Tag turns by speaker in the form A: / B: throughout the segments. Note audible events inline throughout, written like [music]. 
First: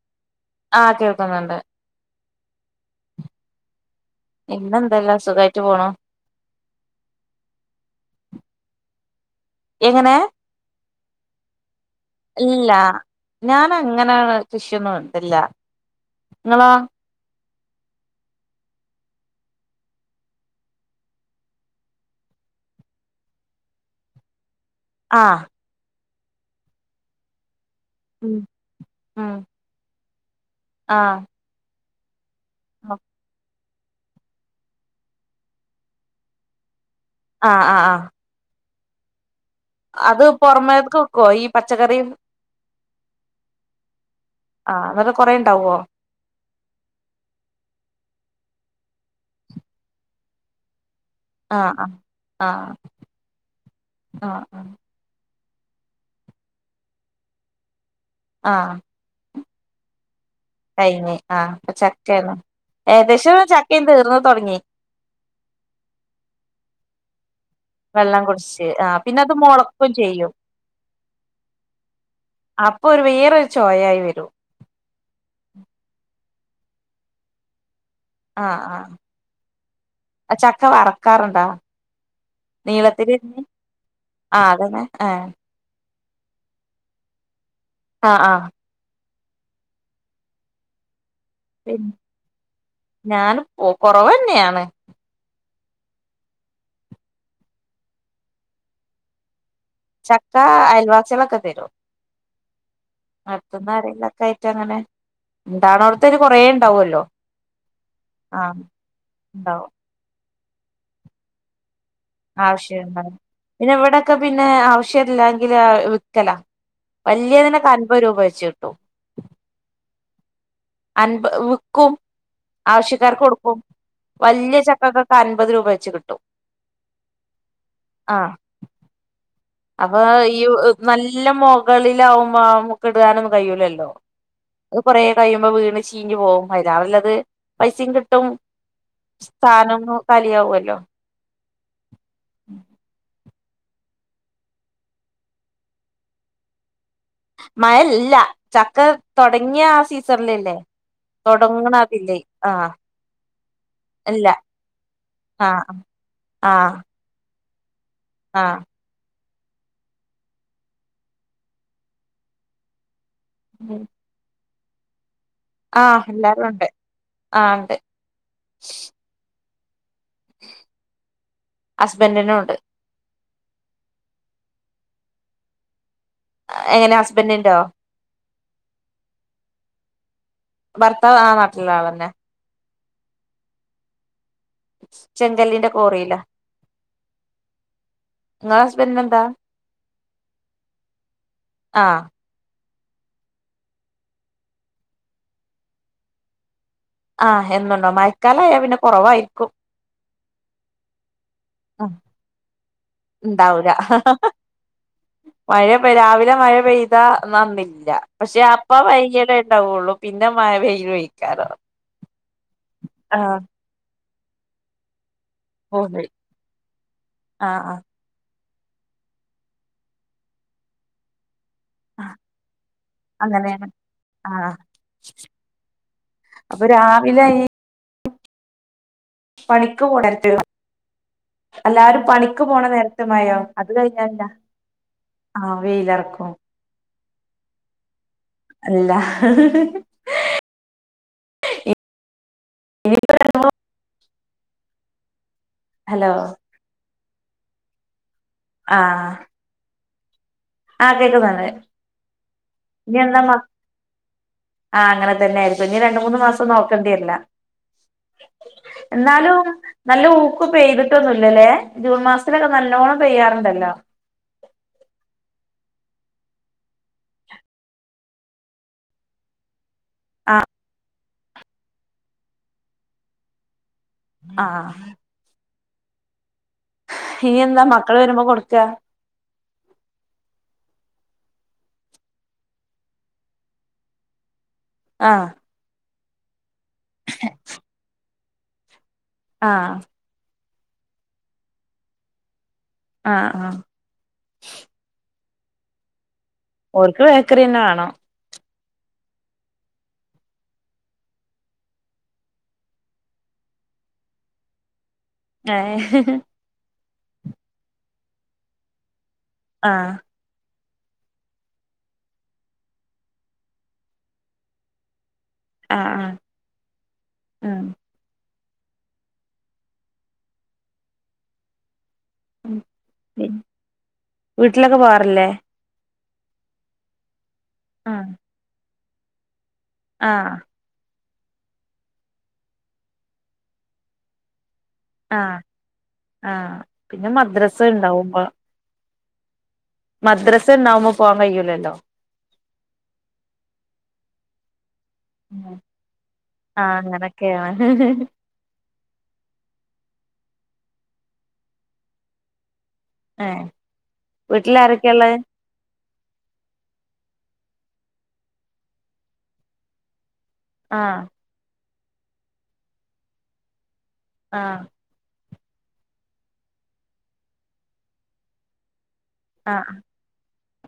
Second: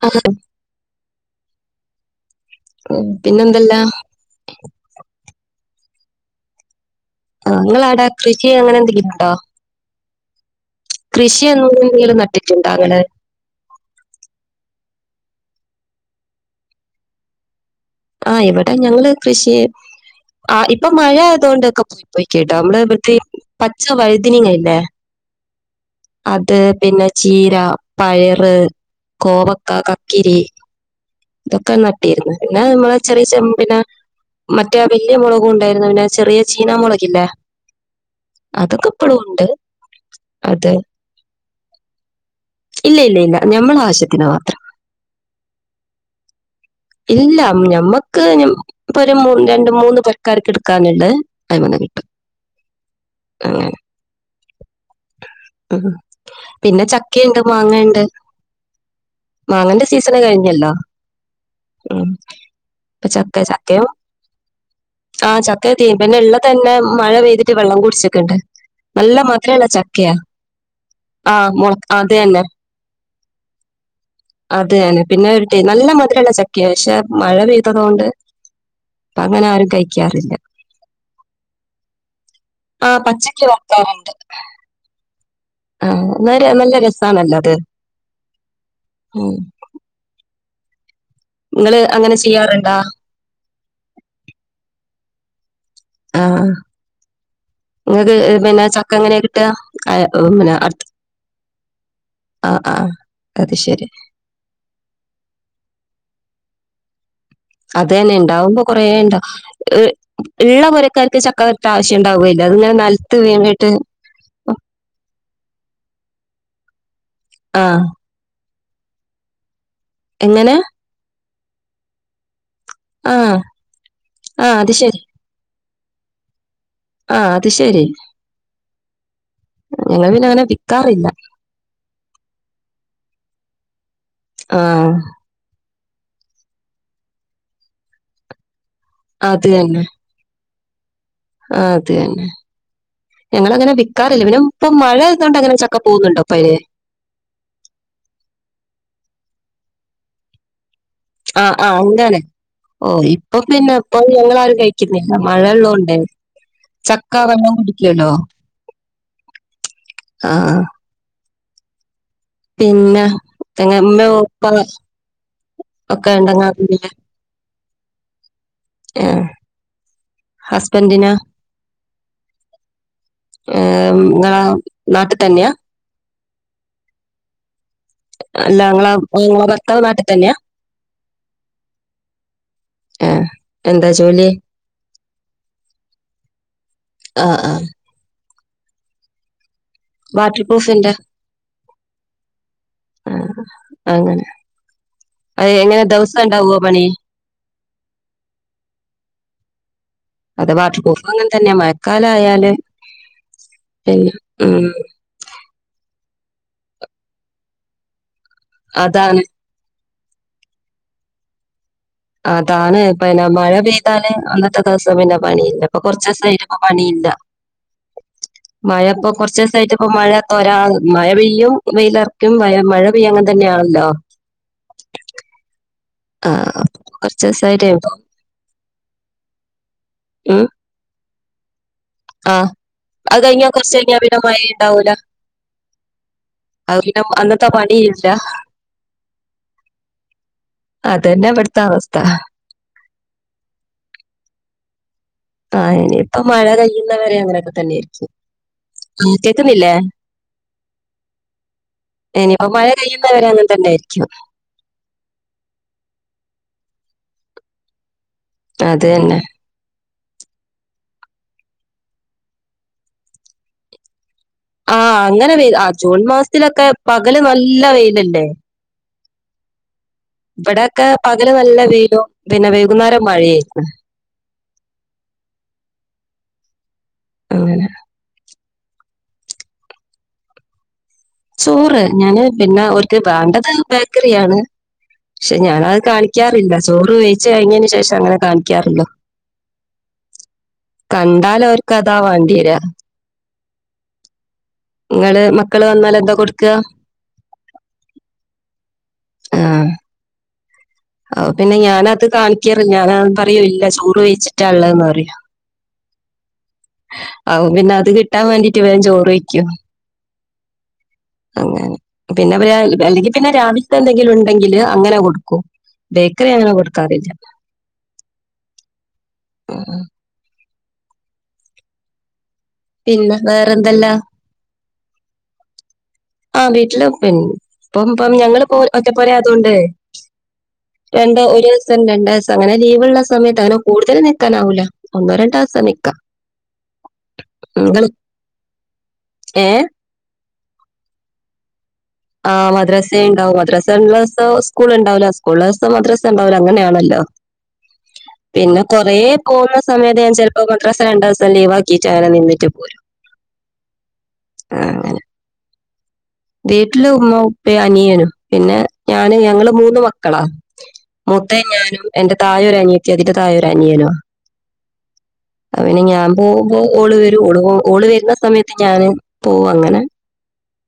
A: ആ
B: ആ കേൾക്കുന്നുണ്ട്
A: പിന്നെന്തല്ല?
B: ഇന്നെന്തല്ല സുഖമായിട്ട് പോണു
A: ആ ഇങ്ങളെ അവിട കൃഷി അങ്ങനെ എന്തെങ്കിലും ഉണ്ടോ
B: എങ്ങനെ
A: കൃഷി [unintelligible] നട്ടിട്ടുണ്ടോ
B: ഇല്ല
A: നിങ്ങള്
B: ഞാൻ അങ്ങനെയാണ് കൃക്ഷി ഒന്നും ഇതില്ല നിങ്ങളോ
A: ആ ഇവിടെ ഞങ്ങള് കൃഷി ആ ഇപ്പൊ മഴ ആയതൊണ്ടൊക്കെ പോയി പോയി കേട്ടോ നമ്മള് ഇവിടത്തെ പച്ച വഴുതനങ്ങ ഇല്ലേ
B: ആ
A: അത് പിന്നെ ചീര
B: ഉം
A: പയറ്
B: ഉം
A: കോവക്ക കക്കിരി
B: ആഹ്
A: ഇതൊക്കെ നട്ടിരുന്നു പിന്നെ നമ്മളെ ചെറിയ ചെമ്പന മറ്റേ വലിയ മുളകും ഉണ്ടായിരുന്നു പിന്നെ ചെറിയ ചീനാ മുളക്
B: ആ ആ. ആ
A: അതൊക്കെ ഇപ്പളും ഉണ്ട്
B: അത് പുറമേക്ക് വിക്കോ ഈ പച്ചക്കറീം
A: ഇല്ല ഇല്ല ഇല്ല നമ്മളെ ആവശ്യത്തിന് മാത്രം
B: ആ അതൊക്കെ കൊറെ ഇണ്ടാവോ
A: ഇല്ല ഞമ്മക്ക് ഇപ്പൊ ഒരു രണ്ട് മൂന്ന് കറിക്ക് എടുക്കാനണ്ട്
B: ആ ആ ആ ആ ആ
A: ഉ പിന്നെ ചക്കിയുണ്ട് മാങ്ങണ്ട്
B: ആ
A: മാങ്ങന്റെ സീസ്
B: കൈയ്ക്ക് ആ അപ്പൊ ചക്കയ്നു
A: ഇപ്പൊ
B: ഏകദേശം ചക്ക
A: ചക്കയും
B: തീർന്ന തുടങ്ങി
A: ആ ചക്ക തീയും പിന്നെ ഉള്ള തന്നെ മഴ പെയ്തി കുത്തി വെള്ളം കുടിച്ചക്കണ്ട്
B: കുടിച്ച് ആഹ്
A: നല്ല
B: പിന്നെ അത്
A: മധുരുള്ള
B: മുളക്കും
A: ചക്കയാ
B: ചെയ്യും
A: ആ മുള അതെന്നെ
B: ചോയ ആയി വരും
A: അത തെ പിന്നെ ടേ നല്ല മതിരം ഉള്ള ചക്ക പക്ഷെ മഴ പെയ്താൽ മയ പെയ്തോണ്ട്
B: ആഹ് ആഹ്
A: ഇപ്പം അങ്ങനെ ആരും കഴിക്കാറില്ല ആ
B: നീളത്തിൽ എരിഞ്ഞ്
A: പച്ചക്ക് വറുക്കാറുണ്ട്
B: ആ അതന്നെ ആഏ
A: ആ ഇന്നാ നല്ല രസമാണല്ലത്
B: ആ ആ
A: ഉം
B: പി
A: നിങ്ങള് അങ്ങനെ ചെയ്യാറുണ്ടാ
B: ഞാൻ കൊറവന്നെയാണ്
A: ആ നിങ്ങക്ക് പിന്നെ ചക്ക എങ്ങനെയ കിട്ടാ
B: ചക്ക അയൽവാസികളെക്കെ തരും
A: ആ ആ അത് ശരി
B: അത്തന്നരയിലൊക്കെ ആയിട്ട് അങ്ങനെ ഇണ്ടാണോടത്തന്നെ കൊറെ ഇണ്ടാവല്ലോ
A: അതെന്നെ ണ്ടാവുമ്പോ കൊറേ ണ്ടാ.
B: ഉണ്ടാവും
A: ഹ് ള്ള പോരക്കാർക്ക് ചക്ക ആവശ്യം ഉണ്ടാവുകയില്ല അതിങ്ങനെ
B: ആവശ്യണ്ടാ
A: നിലത്ത് വീണിട്ട്
B: പിന്നെ ഇവിടൊക്കെ പിന്നെ ആവശ്യമല്ലങ്കില് വിക്കല വല്യേനൊക്കെ
A: ആഹ്
B: അമ്പത് രൂപ വെച്ച് കിട്ടും
A: എങ്ങനെ
B: അൻപ വിക്കും ആവശ്യക്കാർക്ക്
A: ആഹ്
B: കൊടുക്കും
A: ആഹ്
B: വല്യ
A: അത്
B: ചക്കക്കൊക്കെ അൻപത് രൂപ വെ വെച്ച് കിട്ടും
A: ആ അത് ശരി
B: ആഹ് അപ്പൊ
A: ഞങ്ങൾ പിന്നെ
B: ഈ
A: അങ്ങനെ വിക്കാറില്ല
B: നല്ല മുകളിലാവുമ്പൊ ആമുക്ക്‌ടാനൊന്നും കഴിയുലല്ലോ അഹ്
A: ആഹ്
B: കൊറെ കഴിയുമ്പോ വീണ് ചീഞ്ഞി പോകും. അയിലേറെല്ലത് പൈസയും കിട്ടും. സ്ഥാനൊന്നോ കലിയാവൊല്ലോ
A: ആ അത് തന്നെ ഞങ്ങള് അങ്ങനെ വിക്കാറില്ല. പിന്നെ ഇപ്പോം മഴയാത് കൊണ്ട് അങ്ങനെ ചക്ക പോഉന്നുണ്ടോപ്പയ്ന്?
B: മഴല്ല. ചക്ക തൊടങ്ങിയ ആ സീസൺല്ല്ലേ
A: ആഹ് ആ അങ്ങനെ ഓ ഇപ്പൊ പിന്നെ ഇപ്പൊ
B: ഇല്ല
A: ഞങ്ങളാരും കഴിക്കുന്നില്ല.
B: ആഹ്
A: മഴള്ളോണ്ട്
B: ആഹ്
A: ചക്ക വെള്ളം ക്യുണ്ടോ
B: ആഹ്
A: ആ ആ പിന്നെഎങ്ങെ ഉമ്മെ ഉപ്പ
B: ആഹ്
A: ഒക്കെ
B: എല്ലാരും
A: ണ്ടങ്ങ
B: ഉണ്ട്
A: പിന്നെ
B: ആഹ് ഉണ്ട്
A: ഏ ഹസ്ബൻഡിന്
B: ഹസ്ബൻറിനൂണ്ട്
A: ഏ ങ്ളാ നാട്ട് തന്നെയാ?
B: എങ്ങനെ ഹസ്ബറ്റിൻഡോ?
A: അല്ല ങ്ങളാഹ് ങ്ങള ഭർത്താവ് നാട്ടി തന്നെയാ?
B: ഭർത്താവ് ആ നാട്ടില്ള്ള ആളെന്നെ.
A: ആഹ് എന്താ ജോലി?
B: ചെങ്കല്ലിന്റെ കോറിയില.
A: ആഹ് ആഹ്
B: നിങ്ങളെ ഹസ്ബാൻഡിന് എന്താ?
A: വാട്ടർപ്രൂഫിൻ്റെ
B: ആഹ്
A: ആ അങ്ങനെ. അത് എങ്ങനെ ദിവസം ഉണ്ടാവുവോ പണി?
B: ആഹ് എന്നുണ്ടാഉം. മയക്കാലയാ പിന്നെ കൊറവായിരിക്കും.
A: അതെ വാട്ടർപൂഫും അങ്ങെൻ തന്നെയ മഴക്കാലായാല്
B: ണ്ടാവുലാ
A: പിന്നെ ഉം
B: മഴ രാവിലെ മഴ പെയ്താ ന്നാന്നില്ല. പക്ഷെ അപ്പ
A: അതാണ്
B: വൈക്യലേ ണ്ടാവുള്ളൂ പിന്നെ മഴപെയ്യൊയ്ക്കാരോ
A: അതാണ് പന്നെ മഴ പെയ്താല് അന്നത്തെ ദിവസം പിന്നെ പണിയില്ല. ഇപ്പ
B: പോയി
A: കൊർച്ചോസായിട്ട് പ്പ പണിയില്ല.
B: ആഹ് ആഹ്
A: മഴ പ്പോ കൊർച്ചീസായിട്ട് ഇപ്പ മഴ തൊരാ മഴ പെയ്യും
B: ആഹ്
A: വെയിലർക്കും വയ മഴ പെയ്യ അങ്ങൻ
B: അങ്ങനെയാണ്
A: തന്നെയാണല്ലോ
B: ആഹ്
A: ആ
B: അപ്പൊ രാവിലെ ഈ
A: കൊർചേസായിട്ടെ ഒള്ളൂ
B: പണിക്ക് പോണ് ട്ട്
A: ഉം
B: എല്ലാരും പണിക്ക്
A: ആഹ്
B: പോണ നേര്ത് മഴ
A: കഴിഞ്ഞാ
B: അത്
A: കുറച്ച് കഴിഞ്ഞാ
B: കഴിഞാ ല്ല
A: പിന്നെ മഴ ഉണ്ടാവൂല
B: ആഹ് വെയിലറക്കും
A: അം അന്നത്തെ പണി ല്ലാഹ്
B: അല്ല
A: അതന്നെ ഇവിടുത്തെ അവസ്ഥ [unintelligible] ആഹ്
B: ഹലോ
A: ഇനിയിപ്പ മഴ കഴിയുന്ന വരെ അങ്ങനെയൊക്കെ തന്നെയായിരിക്കും. ആ കേക്കുന്നില്ലേ?
B: ആ കേക്കുന്നുണ്ട്.
A: ഇനിയിപ്പോ മഴ
B: ഇഞ്ഞി എന്നാ
A: കഴിയുന്നവരെ അങ്ങനെ
B: മക്
A: തന്നെ ആയിരിക്കും
B: ആങ്ങനെ തന്നെയായിര്ക്കും. ഇനി രണ്ട് മൂന്ന് മാസം നോ ക്കണ്ട്യര്ലാ
A: അത് തന്നെ
B: എന്നാലും നല്ല ഊക്ക് പെയ്തിട്ടൊന്നുംല്ലല്ലേ? ജൂൺ മാസത്തിലൊക്കെ നല്ലോണ്ണം പെയ്യാറുണ്ടല്ലോ?
A: ആ അങ്ങനെ വെ ആ ജൂൺ മാസ്ത്തിലൊക്കെ പകല് നല്ല വെയിലല്ലേ. ഇവിടെൊക്കെ പകല് നല്ല വെയിലും പിന്നെ വൈകുന്നേരം മഴയായിരിക്കും
B: ആഹ ഹിയ്യ് എന്താ
A: അങ്ങനെ
B: മക്കള് വരുമ്പോ കൊടുക്കാ?
A: ചോറ്. ഞാന് പിന്നെ ഓൽക്ക് വേണ്ടത് ബേക്കറിയാണ്.
B: ആഹ്
A: പക്ഷെ ഞാനത് കാണിക്കാറില്ല ചോറ് കഴിച്ച് കഴിഞ്ഞതിനന് ശേഷം അങ്ങനെ കാണിക്കാറുള്ളൂ
B: ആഹ
A: കണ്ടാൽ അവർക്ക് അതാ വേണ്ടി വരാ
B: ആഹ ആഹ
A: ഇങ്ങള് മക്കള് വന്നാൽ എന്താ കൊടുക്ക
B: ഓർക്ക് ബേക്കറി തന്നെ വേണം
A: ആഹ പിന്നെ ഞാന അത് കാണിക്കാറ് ഇല്ല പറയൂ ഇല്ല ചോറ് കാഴ്ച്ചിട്ട ഉള്ളത് പറയും
B: ഹ [unintelligible]
A: ആ പിന്നെ അത് കിട്ടാൻ വേണ്ടിട്ട് വേഗം ചോറ് കഴിക്കും
B: ആഹ
A: അങ്ങനെ പിന്നെ അല്ലെങ്കിൽ പിന്നെ രാവിലത്തെ എന്തെങ്കിലും ഉണ്ടെങ്കില് അങ്ങനെ കൊടുക്കും
B: ആഹ് ആഹ്
A: ബേക്കറി അങ്ങനെ കൊടുക്കാറില്ല ആഹ
B: ഉം
A: പിന്നെ വേറെന്തല്ലാ
B: വീട്ടിലൊക്കെ പോവാറില്ലേ
A: ആ വീട്ടില് പിന്നെ ഇപ്പം ഇപ്പ ഞങ്ങള് പോ ഒറ്റ പോര അതുകൊണ്ട്
B: ആഹ
A: രണ്ട് ഒരു ദിവസം രണ്ട് ദിവസം അങ്ങനെ ലീവ്ള്ള സമയത്ത് അങ്ങനെ കൂടുതല് നിൽക്കാനാവൂല ഒന്നോ
B: ആഹ
A: രണ്ടോ ദിവസം നിൽക്കാം
B: ആഹ പിന്നെ മദ്രസ
A: നിങ്ങൾ
B: ഉണ്ടാവുമ്പോ
A: ഏ
B: മദ്രസന്നാവുമ്പ പോവാൻ കഴിയുലല്ലോ
A: ആഹ് മദ്രാസ ഉണ്ടാവും മദ്രാസ ഉള്ള ദിവസം സ്കൂൾ ഉണ്ടാവില്ല സ്കൂള ദിവസം മദ്രാസ ഉണ്ടാവില്ല
B: ആഹ്
A: അങ്ങനെയാണല്ലോ
B: [unintelligible]
A: പിന്നെ കൊറ പോകുന്ന സമയത്ത് ഞാൻ ചെല മദ്രാസ രണ്ട് ദിവസം ലീവ് ആകിട്ട് ആള് നിന്നിട്ട് പോരും
B: ഏ വീട്ടില്
A: ആ,
B: ആരൊക്കെയ
A: അങ്ങനെ
B: ഇള്ള്
A: വീട്ടില് ഉമ്മ ഉപ്പ അനിയനും പിന്നെ ഞാന് ഞങ്ങള് മൂന്ന് മക്ക ക്കള
B: ആഹ്
A: മുത്തേ ഞാനും എന്റെ തയെ അനിയത്തിയും അതിന്റെ തായെ ഒരു അനിയനും
B: ആഹ
A: അതിനു ഞാൻ പോകുബോ ഓള് വരും ഓള് വരുന്ന സമയത്ത് ഞാനും പോവോ അങ്ങനെ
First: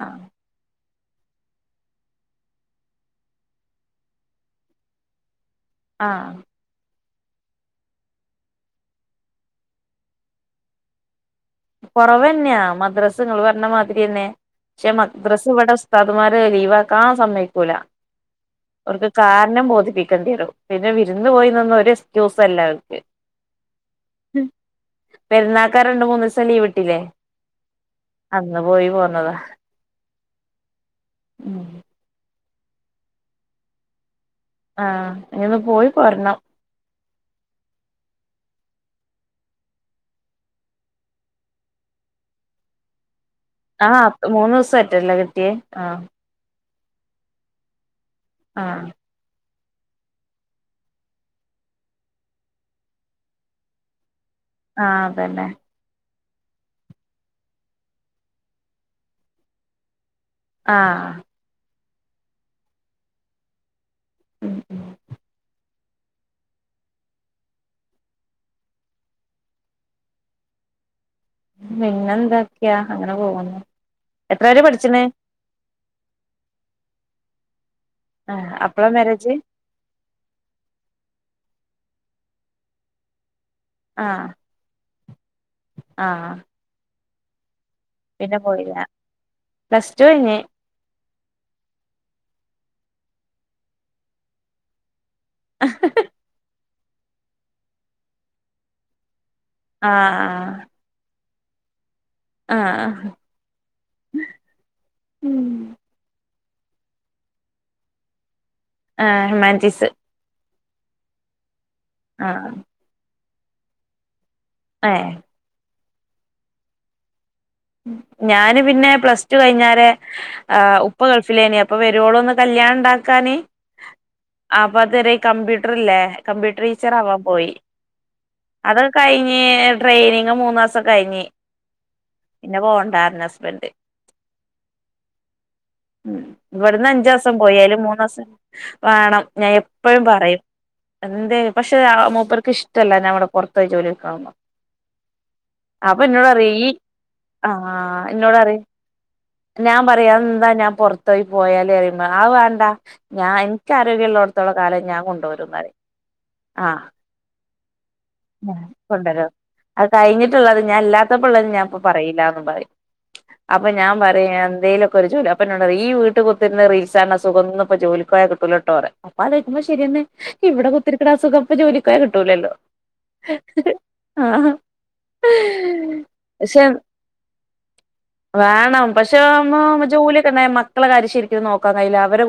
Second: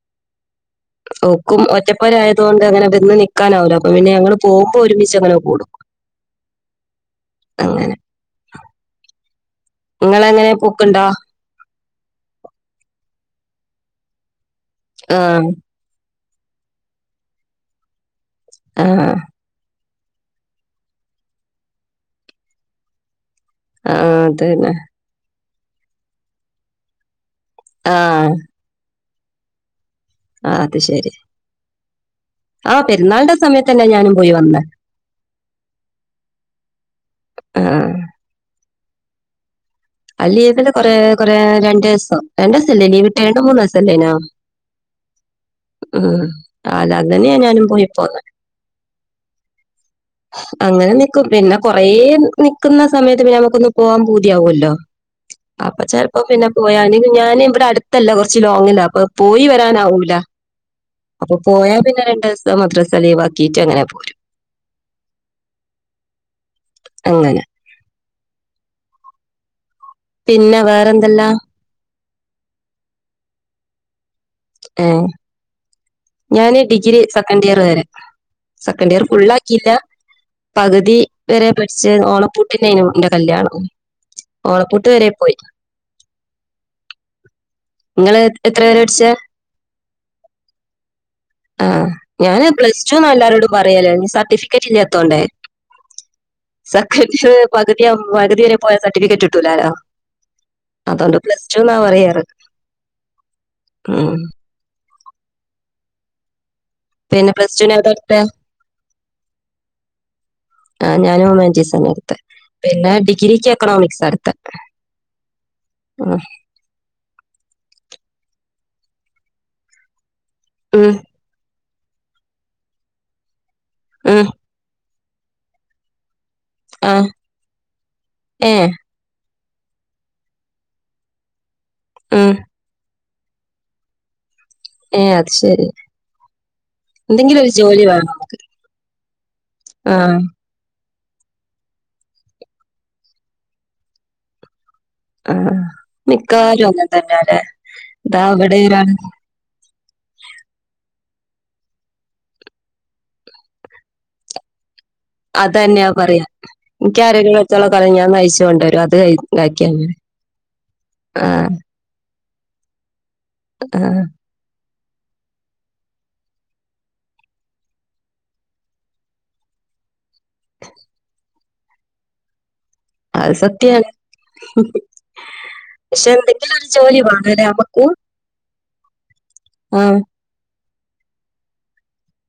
B: ആഹ
A: ഓക്കും ഒറ്റപ്പര ആയതുകൊണ്ട് അങ്ങനെ വന്ന് നിക്കക്കാനാവല്ലോ അപ്പൊ പിന്നെ ഞങ്ങള്ൾ പോകുമ്പോൾ ഒരുമിച്ച് അങ്ങനെ കൂടും
B: ആഹ
A: അങ്ങനെ നിങ്ങ എങ്ങനെ പൊക്കണ്ടോ
B: കുറവന്നെയാ മദ്രസ്ങ്ങൾ പറരണ മാതിരി തന്നെ പക്ഷെ
A: ആ
B: മദ്രസ് ഇവിടെ ഉസ് ഇവൻമാര് ലീവക്കാൻ സമ്മക്കൂല
A: ആ
B: അവർക്ക് കാരണം ബോധിപ്പി ും പിന്നെ വിരുന്ന് പോയി നിന്ന ഒരു എസ്ക്യൂസ അല്ല അവർക്ക്
A: ആഹ അതന്നെ
B: പെരുന്നാക്കാ രണ്ട മൂന്ന്ു ദിവസം ലീവ് ഇട്ടില്ലേ
A: ആ
B: അന്ന് പോയി പോന്നതാ
A: ആ അത് ശരി
B: ഉം
A: ആഹ പെരുന്നാളിന്റെ സമയത്ത് തന്നെ ഞാനും പോയി വന്ന
B: ആഹ ഇനി ഒന്ന് പോയി കൊരണം
A: ആഹ അ ലീവല് കൊറെ കൊറെ രണ്ട് ദിവസം രണ്ട ദിവസല്ലേ ലീ രേണ്ട് മൂന്ന്
B: ആഹ്
A: സല്ലേനോ
B: മൂന്ന് ദിവസായിട്ടല്ലേ കിട്ടിയേ ആഹ്
A: ഉം. ആല്ല അന്നെന്നാ ഞാനും പോയി പോന്നെ
B: ആ
A: അങ്ങനെ നിക്കും പിന്നെ കൊറേ നിക്കുന്ന സമയത്ത് പിന്നെ നമുക്കൊന്ന് പോവാൻ കല്ലോ
B: അതല്ലേ
A: ചെലപ്പോ പിന്നെ പോയാ അല്ലെങ്കിൽ ഞാൻ ഇവിടെ ട്ത്തല്ല കൊറച്ച് ലോങ്ങില അപ്പൊ പോയി വരാനാവൂല്ല.
B: ആഹ്
A: അപ്പൊ പോയാ പിന്നെ രണ്ടു ദിസം മദ്രസ ലീവാക്കിറ്റ് അങ്ങനെ പോരും.
B: ഉം ഉം
A: അങ്ങനെ പിന്നെ വേറെന്തല്ലാം?
B: പിന്നെ എന്തൊക്കാ? അങ്ങനെ പോകുന്നു. എത്രവരേ പഠിച്ച്ണ്?
A: ഏഹ് ഞാന് ഡിഗ്രി സെക്കൻഡിയറ് വരെ.
B: ആഹ് അപ്പളാ
A: സെക്കൻഡ് ഇയർ
B: മാരേജ്
A: ഫുള്ളാ ആക്കിയില്ല പക്തി വരെ പോയി. ച്ച് ഓണപ്പൂട്ടിന്നേനു ന്റെ കല്യാണം ഓണപ്പൂട്ട് വരെ പോയി.
B: ആ
A: ഇങ്ങള് എത്ര വെരേ പടിച്ചേ?
B: പ്ലസ് ടുഴിഞ്ഞ്
A: ആ ഞാന് പ്ലസ് ടുന്നാല്ലാരോടും പറയാലേ സർട്ടിഫിക്കറ്റ് ല്ലാത്തോണ്ടേ.
B: അ ഹ് ഹ്
A: സെക്കന്റിയർ പകുതിയാവു പകുതിവരെ പോയ സർട്ടിഫിക്കറ്റ് ട്ടൂലാലൊ
B: ആഹ്
A: അതോണ്ട് പ്ലസ് ടു ന്നാ പറയാറ്
B: ആഹ് ആഹ്
A: ഉം.
B: ഉം
A: പിന്നെ പ്രസ്ടുനേതാട്ത്തെ?
B: ആ ഹുമാൻറ്റിസ്.
A: ആ ഞൻ ഉമാൻറ്റീസെന്നെട്ത്തെ.
B: ആഹ്
A: പിന്നെ ഡിഗ്രിക്ക് എക്കണോമിക് സാട്ത്തെ.
B: ഏ
A: ആ
B: ഞാന് പിന്നെ പ്ലസ് ടു കഴിഞ്ഞാരെ ആ
A: ഉം.
B: ഉപ്പ ഗൾഫിലേനി അ ഇപ്പ വരുവോളൊന്ന് കല്യാണം ണ്ടാക്കാന്
A: ഉം.
B: ആപ്പഅത് രെ ഈ കമ്പ്യൂട്ടർ ഇല്ലേ കമ്പ്യൂട്ടർ
A: ആ.
B: ടീച്ചറാവാൻ പോയി
A: ഏ.
B: അതാണ് കഴി ഞ്ഞേ ട്രെയിനിങ് മൂന്ന് മാസം കഴിഞ്ഞ്.
A: ഉം.
B: പിന്നെ പോണ്ടാർഞ്ഞ് ഹസ്ബൻ്റ്.
A: ഏ അത് ശരി.
B: ഇവിട്ന്ന് അഞ്ചൂസം
A: എന്തെങ്കിലും ഒരു
B: പോയി അയില്
A: ജോലി വേണം.
B: മൂന്ന്സം വാണം
A: ആ.
B: ഞാനെപ്പഴും പറയും. എന്തെ പക്ഷെ ആ മൂപ്പർക്ക് ഇഷ്ടല്ല ഞാവ്ടെ പൊറത്ത് പോയി ജോലിട്ക്ക്ണതൊന്നും.
A: ആ.
B: അപ്പൊന്നോട് പറഞ്ഞ്
A: മിക്കവാറും
B: ഈ
A: അങ്ങനെ തന്നെയാല്ലേ.
B: ആ
A: ദാ ഇവിടെ
B: എന്നോടറിയിം
A: ഒരാള്
B: ഞാൻ പറയ് എന്താ ഞാൻ പൊർ ത്തോയ് പോയാല് റിയുമ്പോ ആ വാണ്ട ഞാ ഇൻക്ക് ആരോഗ്യള്ളോട്ത്തോള കാലം ഞാൻ കൊണ്ടുവരും പറയും
A: അതെന്നെയാ പറയാ ഇൻക്കാരോഗ്യ ള്ളോ
B: കൊണ്ടരോ
A: ഇതാക്കിയാ
B: അത്
A: മതി.
B: കഴിഞ്ഞിട്ട്ള്ളത്
A: ആ.
B: ഞാനില്ലാത്തപ്പള്ളത് ഞാൻ പ്പ പറയില്ലാന്ന് [unintelligible] അപ്പൊ ഞാൻ
A: ആഹ്
B: പറയാ എന്തേലും [unintelligible] അപ്പൊ ന്നോടറിം ഈ വീട്ട കുത്തിര്ന്ന് റീൽസാണ് ണസുഖന്നും ഈ ജോലിക്കോയാ കിട്ടൂലട്ടോറിയിം അപ്പലോയ്ക്കുമ്പോ ശെരിയാണ്. ഹ് ഇവിടെ കുത്തിരിക്ക്ണ ആ സുഖം ഇപ്പ ജോലിക്കോയാ കിട്ടൂലല്ലോ.
A: അത് സത്യയാണ്.
B: ആഹ്
A: പക്ഷെ
B: പക്ഷെ
A: എന്തെങ്കിലൊരു ജോലി വേണല്ലേ നമക്ക്.
B: ട്ടിളാവുമ്പോ നമ്മ ജോലിയൊക്കെണ്ടായ മക്കളെ കാര്യം ശെരിക്കും നോക്കാൻ കഴിയൂല. അവരുടെ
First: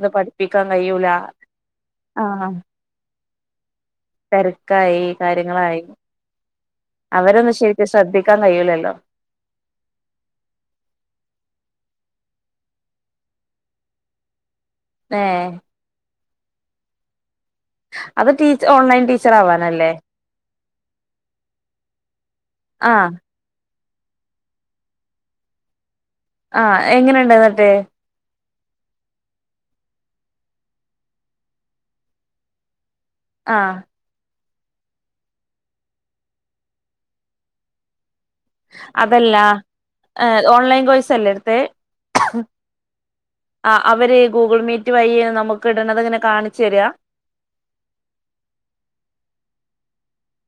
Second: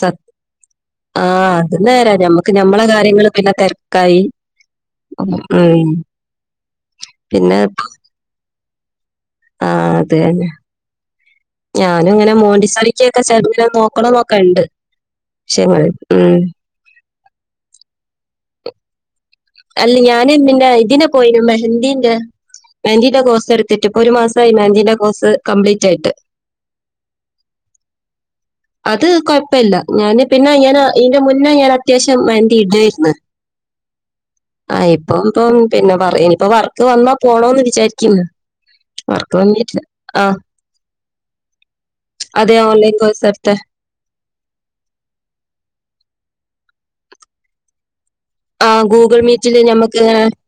A: സ
B: പഠിപ്പിക്കാൻ കഴിയൂല.
A: ആഹ് അത് നേരാ
B: ആ
A: ഞമ്മക്ക് ഞമ്മളെ കാര്യങ്ങള് പിന്നെ തെരക്കായി
B: തെരക്കായി കാര്യങ്ങളായി
A: ഉം
B: അവരൊന്നു ശെരിക്ക് ശ്രദ്ധിക്കാൻ കഴിയ്യൂലല്ലോ.
A: ആ അത് ന്നെ. ഞാനുംങ്ങനെ മോണ്ടിസറിക്കെക്കെ ചേർന്ന് ഇങ്ങനെ നോക്കണോ ന്നൊക്കെണ്ട്.
B: ഏ
A: ഉം
B: അത് ടീച് ഓൺലൈൻ ടീ
A: അല്ല ഞാനും പിന്നെ ഇതിനെ പോയിനു മെഹന്ദീന്റെ
B: ആഹ്
A: മെഹന്ദീന്റെ കോസ് എട് ത്ത്ട്ട്പ്പോ ഒരു മാസംആയി മെഹന്തിന്റെ കോഴ്സ് കംപ്ലീറ്റ് ആയിട്ട്.
B: ആ എങ്ങനുണ്ട് എന്നിട്ട്?
A: അത് കൊഴപ്പില്ല ഞാന് പിന്നെ ഞാന് ഇന്റെ മുന്നേ ഞാൻ അത്യാവശ്യം മന്തി ഇടായിരുന്നു
B: ആ
A: ആ ഇപ്പം ഇപ്പ പിന്നെ പറനി ഇപ്പ വർക്ക് വന്നാ പോണന്ന് വിചാരിക്കുന്നു
B: അതല്ല ഏ ഓൺലൈൻ കോഴ്സ് അല്ലേ എടുത്തേ
A: അതെ ഓൺലൈൻ കോഴ്സ് എടുത്തെ
B: ആ അവര് ഗൂഗിൾ മീറ്റ് വഴിയ നമുക്ക് ഇടണത് ഇങ്ങനെ കാണിച്ചു തരിക
A: ആ ഗൂഗിൾ മീറ്റില് നമ്മക്ക്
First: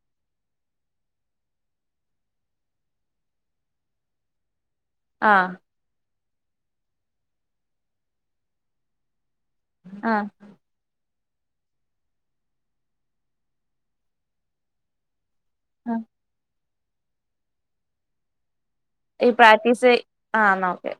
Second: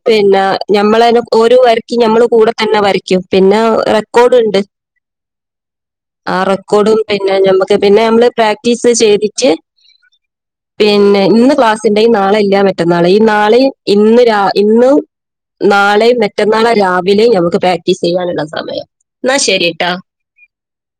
A: പിന്നെ നഞമ്മളെ ഓരോ വർക്കിലും ഞമ്മൾ കൂടെ തന്നെ വരക്കും പിന്നെ റെക്കോർഡ് ഉണ്ട്
B: ആ
A: ആ റെക്കോർഡും പിന്നെ ഞമ്മക്ക് പിന്നെ നമ്മള് പ്രാക്ടീസ് ചെയ്തി റ്റ്
B: ആഹ്
A: പിന്നെ ഇന്ന് ക്ലാസ് ഉണ്ടിൽ നാളെ ഇല്ലാ മറ്റന്നാള ഈ നാളെയ ഇന്ന് ഇന്ന് നാളെ മറ്റന്നാള രാവിലെയും നമുക്ക് പ്രാക്ടീസ് ചെയ്യാനുള്ള സമയം
B: ഈ
A: എന്നാ ശരി
B: പ്രാക്ടീസ്
A: ട്ടാ
B: ആ എന്ന ഓക്കെ